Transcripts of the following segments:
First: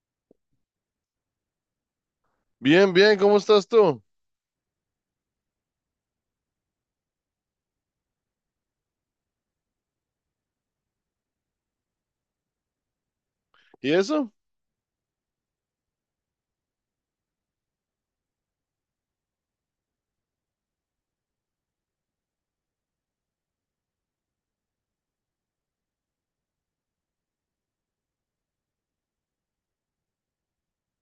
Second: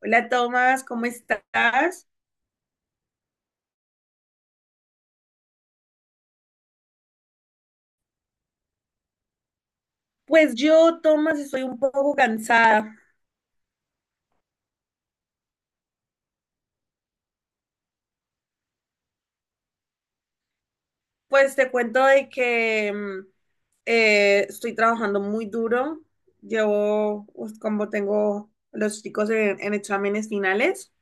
Hola Tomás, ¿cómo estás? Bien, bien, ¿cómo estás tú? Pues yo, Tomás, estoy un poco cansada. ¿Y eso? Pues te cuento de que estoy trabajando muy duro. Llevo, pues, como tengo los chicos en exámenes finales,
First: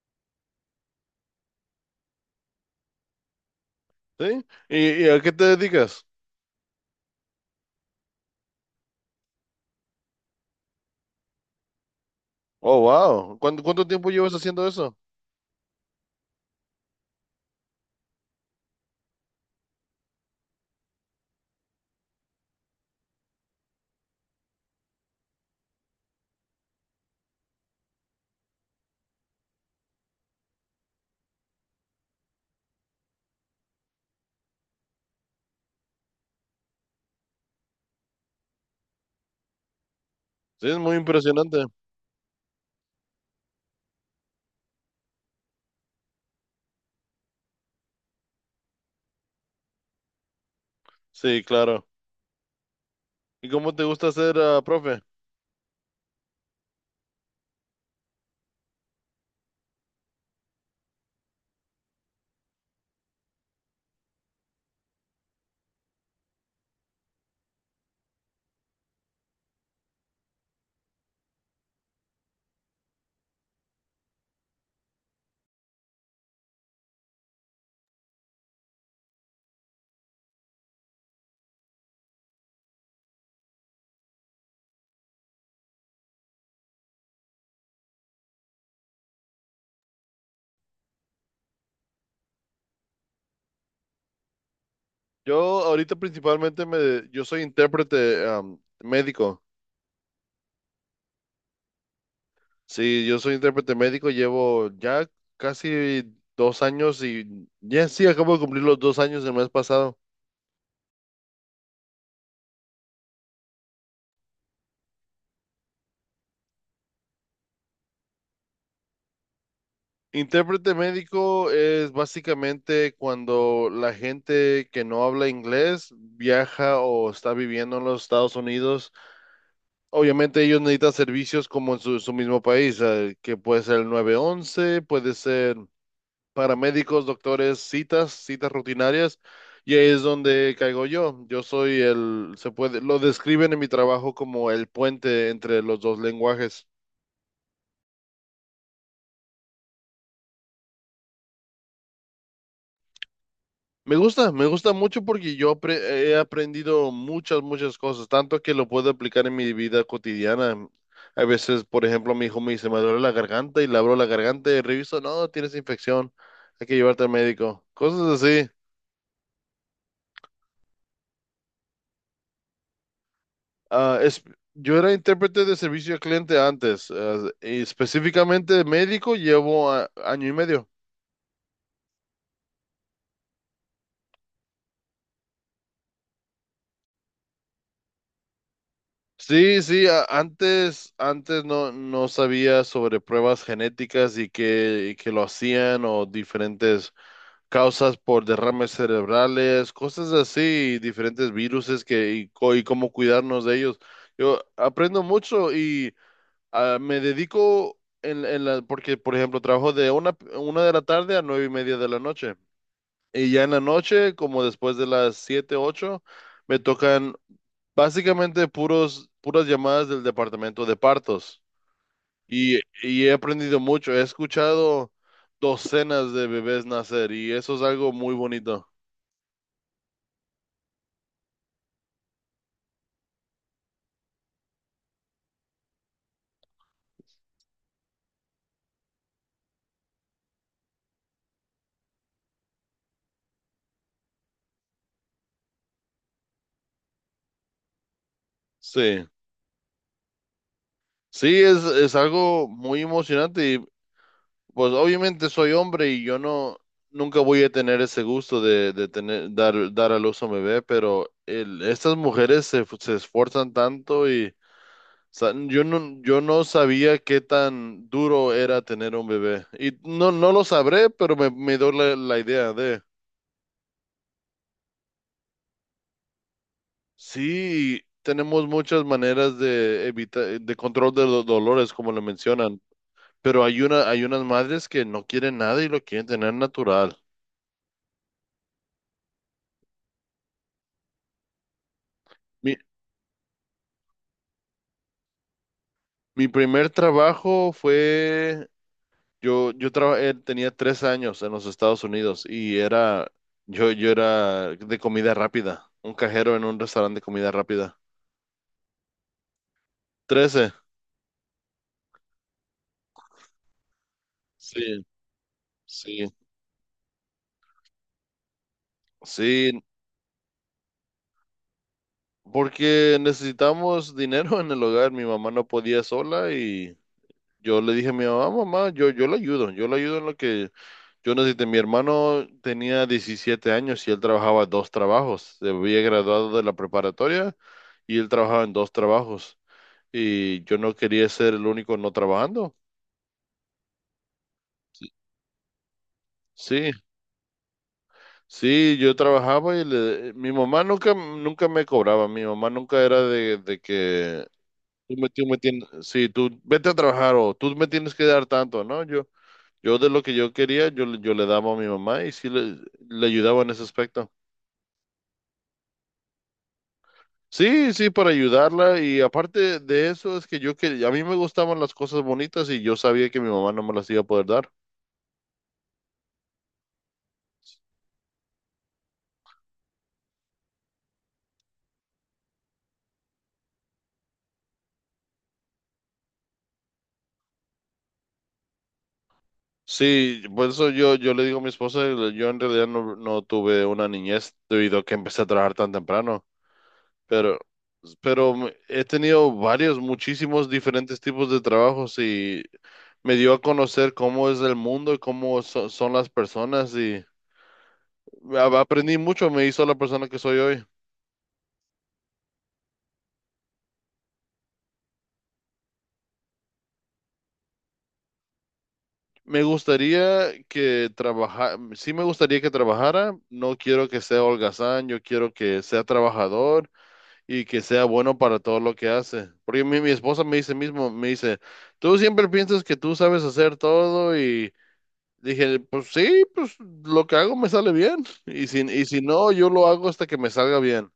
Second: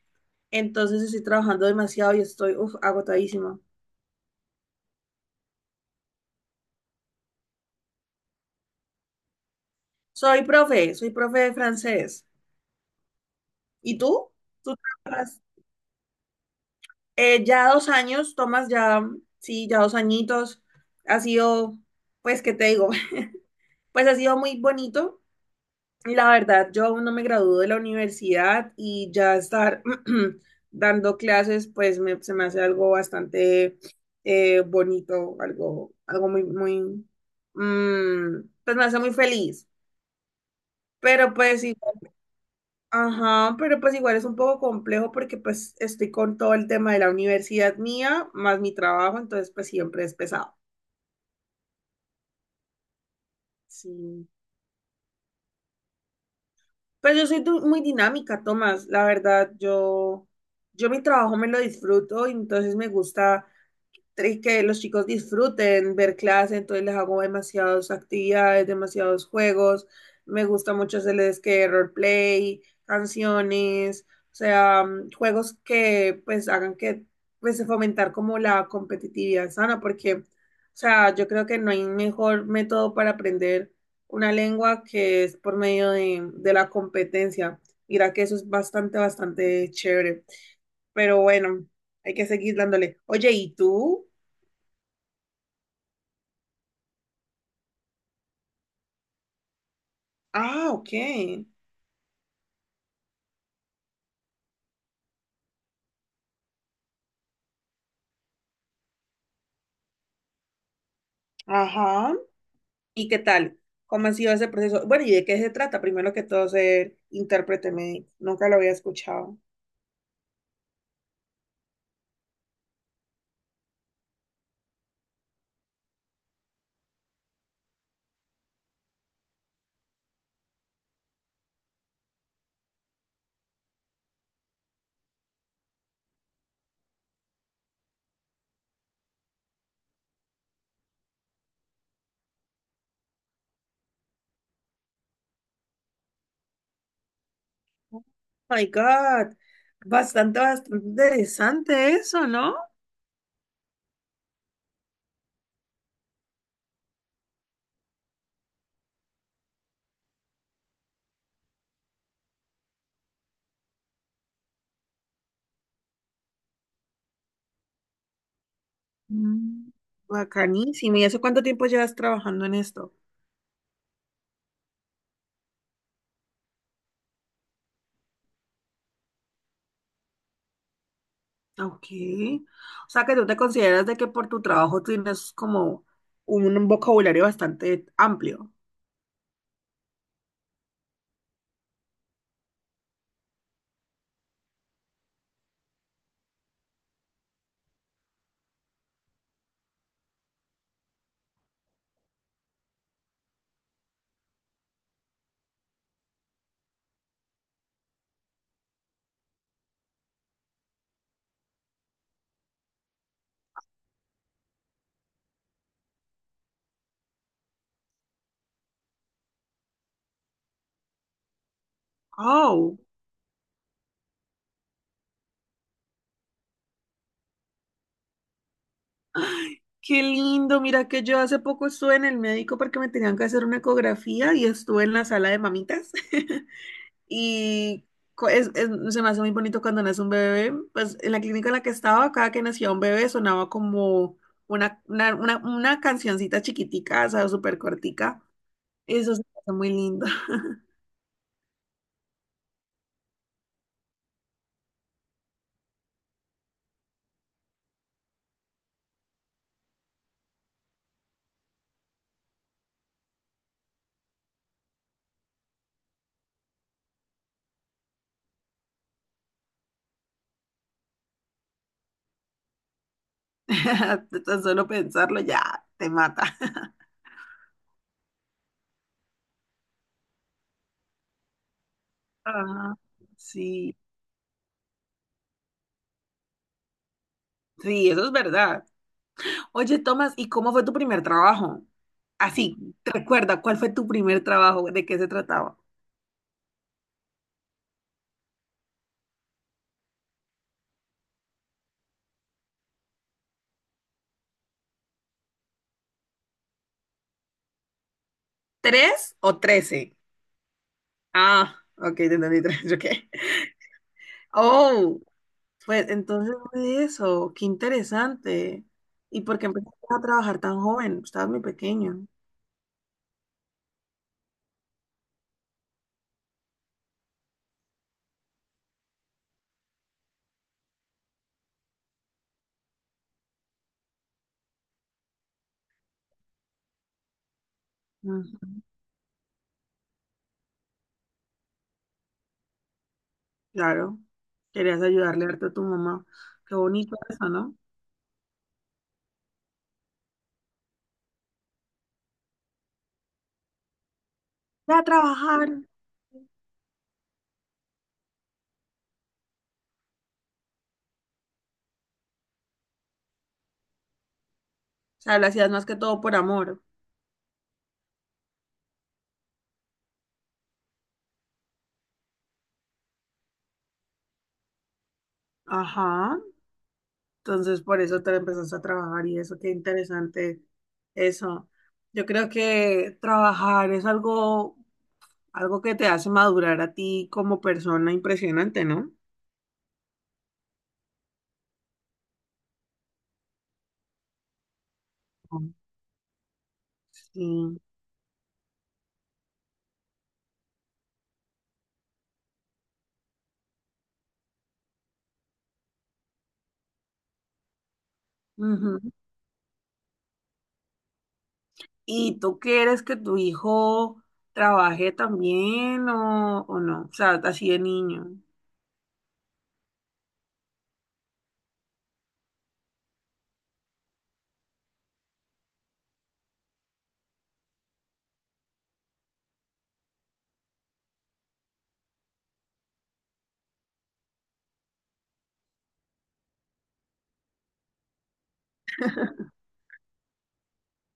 entonces estoy trabajando demasiado y estoy uf, agotadísima. ¿Sí? ¿Y a qué te dedicas? Soy profe de francés. Oh, wow. ¿Cuánto ¿Y tiempo llevas tú? haciendo ¿Tú eso? trabajas? Ya dos años, Tomás, ya, sí, ya dos añitos. Ha sido, pues, ¿qué te digo? Pues ha sido muy bonito. La verdad, yo aún no me gradúo de la universidad y ya estar dando clases, pues se me hace algo bastante bonito, algo, algo muy, muy, pues me hace muy feliz. Sí, es muy Pero pues, impresionante. igual- ajá, pero pues igual es un poco complejo porque pues estoy con todo el tema de la universidad mía, más mi trabajo, entonces pues siempre es pesado. Sí, claro. ¿Y cómo te gusta Sí. ser, profe? Pues yo soy muy dinámica, Tomás, la verdad, yo mi trabajo me lo disfruto y entonces me gusta tres, que los chicos disfruten ver clase, entonces les hago demasiadas actividades, demasiados juegos. Me gusta mucho hacerles que roleplay, canciones, o sea, juegos que pues hagan que pues fomentar como la competitividad sana, porque, o sea, yo creo que no hay mejor método para aprender una lengua que es por medio de la competencia. Mira que eso es bastante, bastante chévere. Pero bueno, hay que seguir dándole. Oye, ¿y tú? Yo ahorita principalmente yo soy intérprete, médico. Ah, ok. Sí, yo soy intérprete médico, llevo ya casi 2 años y ya sí, acabo de cumplir los 2 años el mes pasado. Ajá. ¿Y qué tal? ¿Cómo ha sido ese proceso? Bueno, ¿y de qué se trata? Primero que todo, ser intérprete médico. Nunca lo había escuchado. Intérprete médico es básicamente cuando la gente que no habla inglés viaja o está viviendo en los Estados Unidos. Obviamente ellos necesitan servicios como en su mismo país, que puede ser el 911, puede ser paramédicos, doctores, citas, citas rutinarias. Y ahí es donde caigo yo. Yo soy el, se puede, lo describen en mi trabajo como el puente entre los dos lenguajes. Oh my God. Bastante, bastante interesante eso, ¿no? Me gusta mucho porque he aprendido muchas, muchas cosas, tanto que lo puedo aplicar en mi vida cotidiana. A veces, por ejemplo, mi hijo me dice, me duele la garganta y le abro la garganta y reviso, no, tienes infección, hay que llevarte al médico. Cosas así. Mm, bacanísimo. ¿Y hace cuánto tiempo llevas trabajando en esto? Ah, yo era intérprete de servicio al cliente antes, y específicamente médico llevo año y medio. Ok. O sea, que tú te consideras de que por tu trabajo tienes como un vocabulario bastante amplio. Sí, sí, antes no, no sabía sobre pruebas genéticas y que lo hacían o diferentes causas por derrames cerebrales, cosas así, diferentes viruses y cómo cuidarnos de ellos. Yo aprendo mucho y me dedico porque, por ejemplo, trabajo de una de la tarde a 9:30 de la noche. Y ya en la noche, como después de las 7, 8, me tocan básicamente puras llamadas del departamento de partos. Y, Oh. y he aprendido mucho, he escuchado docenas de bebés nacer y eso es algo muy bonito. Ay, qué lindo, mira que yo hace poco estuve en el médico porque me tenían que hacer una ecografía y estuve en la sala de mamitas. Y co- es- es- se me hace muy bonito cuando nace un bebé. Pues en la clínica en la que estaba, cada que nacía un bebé sonaba como una cancioncita chiquitica, o sea, súper cortica. Sí, Eso se me hace muy lindo. sí, es algo muy emocionante y pues obviamente soy hombre y yo no, nunca voy a tener ese gusto de tener, dar a luz a un bebé, pero estas mujeres se esfuerzan tanto y yo no sabía qué tan duro era tener un bebé y no, no lo sabré, pero me dio la idea de. Tan solo pensarlo ya te mata. Sí, tenemos muchas maneras de evitar, de control de los dolores, como lo mencionan. Ah, Pero hay sí, una, hay unas madres que no quieren nada y lo quieren tener natural. sí, eso es verdad. Oye, Tomás, ¿y cómo fue tu primer trabajo? Mi, Así, recuerda, ¿cuál fue tu primer trabajo? ¿De qué se trataba? mi primer trabajo fue, yo trabajé, tenía 3 años en los Estados Unidos y yo era de comida rápida, un cajero en un restaurante de comida rápida. ¿Tres o trece? 13. Ah, ok, te entendí tres, ok. Sí, Oh, pues sí, entonces fue eso, qué interesante. ¿Y por qué sí, empezaste a trabajar tan joven? Estabas muy pequeño. porque necesitamos dinero en el hogar. Mi mamá no podía sola y yo le dije a mi mamá, mamá, yo la ayudo, yo la ayudo en lo que. Yo, Jonathan, mi hermano tenía 17 años y él trabajaba dos trabajos. Se había graduado de la preparatoria y él trabajaba en Ujú. dos trabajos. Y yo no quería ser el único no trabajando. Claro, querías ayudarle harto a tu mamá. Qué Sí, bonito eso, ¿no? sí, yo trabajaba y mi mamá nunca, nunca me cobraba. Mi mamá nunca era de que Ve a tú me trabajar. O tienes, sí, tú vete a trabajar o tú me tienes que dar tanto, ¿no? Yo de lo que yo quería, yo le daba a mi mamá y sí le ayudaba en ese aspecto. sea, lo hacías más que todo por amor. Sí, sí, para ayudarla y aparte de eso es que yo que a mí me gustaban las cosas bonitas y yo sabía que mi mamá no me las iba a poder dar. Ajá. Entonces, por eso te empezaste a trabajar y eso, qué interesante eso. Yo creo que trabajar es algo, algo que te hace madurar a ti como persona impresionante, ¿no? Sí, por eso yo le digo a mi esposa, yo en realidad no, no tuve una niñez debido a que empecé a trabajar Mm. tan temprano, pero, Sí. pero he tenido varios, muchísimos diferentes tipos de trabajos y me dio a conocer cómo es el mundo y cómo son las personas y Ujú. aprendí mucho, me hizo la persona que soy hoy. ¿Y tú quieres que tu hijo trabaje también o no? O sea, así de niño. Me gustaría que trabajara, sí me gustaría que trabajara, no quiero que sea holgazán, yo quiero que sea trabajador y que sea bueno para todo lo que hace. Porque mi esposa me dice mismo, me dice, tú siempre piensas que tú sabes hacer todo y dije, pues sí, pues lo que hago me sale bien y si no, yo lo hago hasta que me salga bien.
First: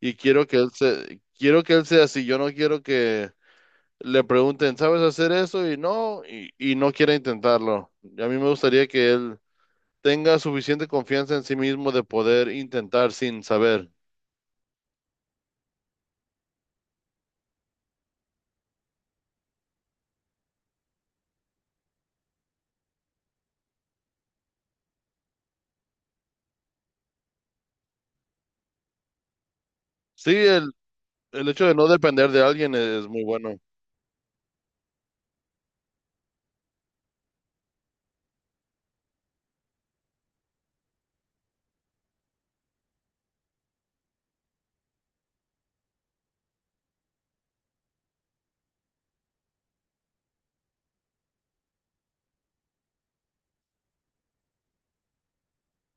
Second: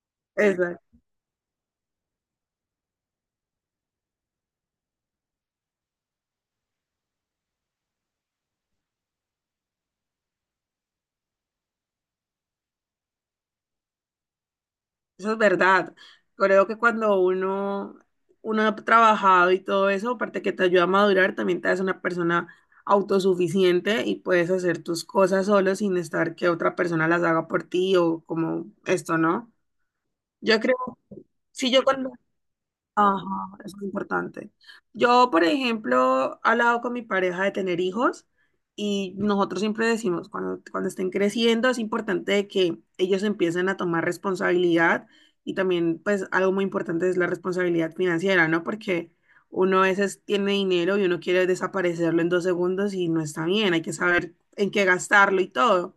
Y quiero que él Eso se, quiero que él sea así, yo no quiero que le pregunten, ¿sabes hacer eso? Y no, y no quiere intentarlo. Y a mí me gustaría que él tenga suficiente confianza en sí mismo de poder intentar sin saber. eso es verdad. Creo que cuando uno ha trabajado y todo eso, aparte que te ayuda a madurar, también te hace una persona autosuficiente y puedes hacer tus cosas solo sin estar que otra persona las haga por ti o como esto, ¿no? Sí, Yo el, creo, el hecho si de yo no cuando depender de alguien es ajá, muy bueno. eso es importante. Yo, por ejemplo, he hablado con mi pareja de tener hijos y nosotros siempre decimos, cuando estén creciendo es importante que ellos empiecen a tomar responsabilidad y también, pues, algo muy importante es la responsabilidad financiera, ¿no? Porque uno a veces tiene dinero y uno quiere desaparecerlo en dos segundos y no está bien, hay que saber en qué gastarlo y todo.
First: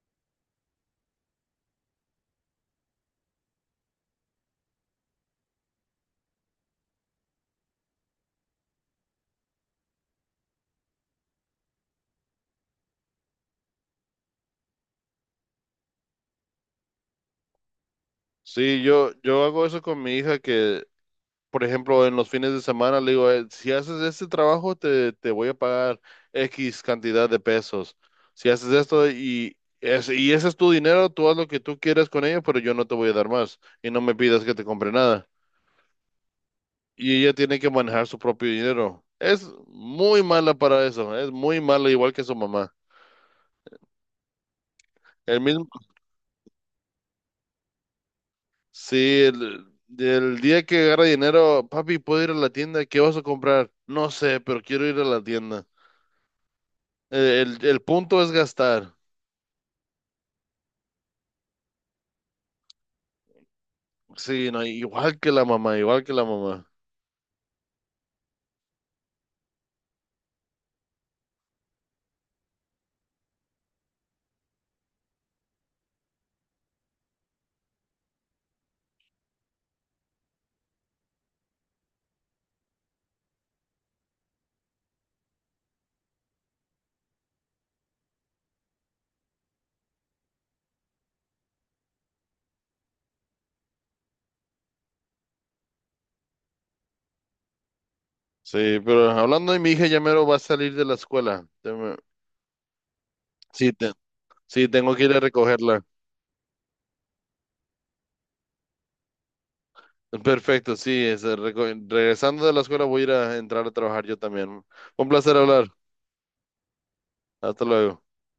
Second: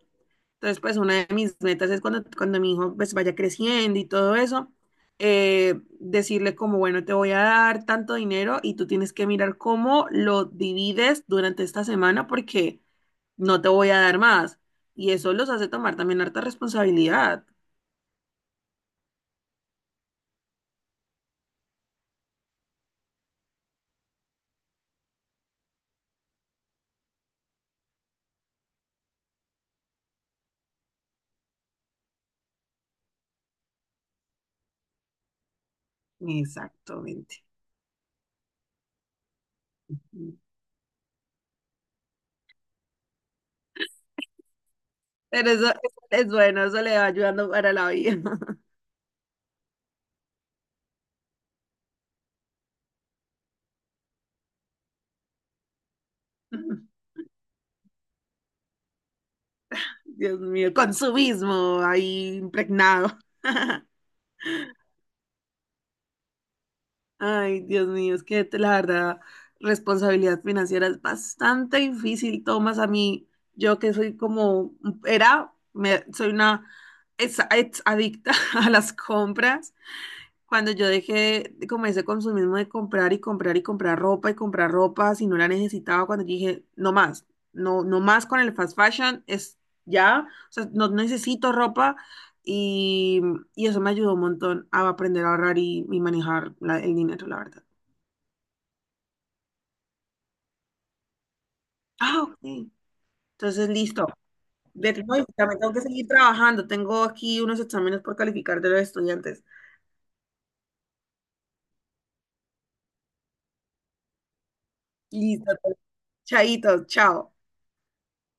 Entonces, pues una de mis metas es cuando mi hijo pues vaya creciendo y todo eso, eh, decirle como, bueno, te voy a dar tanto dinero y tú tienes que mirar cómo lo divides durante esta semana porque no te voy a dar más. Y eso los hace tomar también harta responsabilidad. Sí, yo hago eso con mi hija que, por ejemplo, en los fines de semana le digo, si haces este trabajo, te voy a pagar X cantidad de pesos. Si haces esto y ese es tu dinero, tú haz lo que tú quieras con ello, pero yo no te voy a dar más y no me pidas que te compre nada". Y ella Exactamente. tiene que manejar su propio dinero. Es muy mala para eso, es muy mala, igual que su mamá. El Pero mismo, eso es bueno, eso le va ayudando para la vida. sí, el, el día que agarra dinero. Papi, ¿puedo ir a la tienda? ¿Qué vas a comprar? No sé, pero quiero ir a la tienda. El punto es gastar. Dios mío, consumismo ahí impregnado. Sí, no, igual que la mamá, igual que la mamá. Ay, Dios mío, es que la verdad, responsabilidad financiera es bastante difícil, Tomás, a mí, yo que soy como, era, me, soy una ex, ex adicta a las compras, cuando yo dejé comencé como ese consumismo de comprar y comprar y comprar ropa si no la necesitaba, cuando dije, no más, no, no más con el fast fashion, es ya, o sea, no necesito ropa y, y eso me ayudó un montón a aprender a ahorrar y manejar el dinero, la verdad. Sí, pero hablando de mi hija, ya mero va a salir de la escuela. Ah, ok. Entonces, Sí, listo. sí, De tengo que, que ir no, a y también tengo que recogerla. seguir trabajando, tengo aquí unos exámenes por calificar de los estudiantes. Perfecto, sí, regresando de la escuela voy a ir a entrar a trabajar yo también. Un placer Listo, hablar. pues, chaitos, chao. Hasta luego.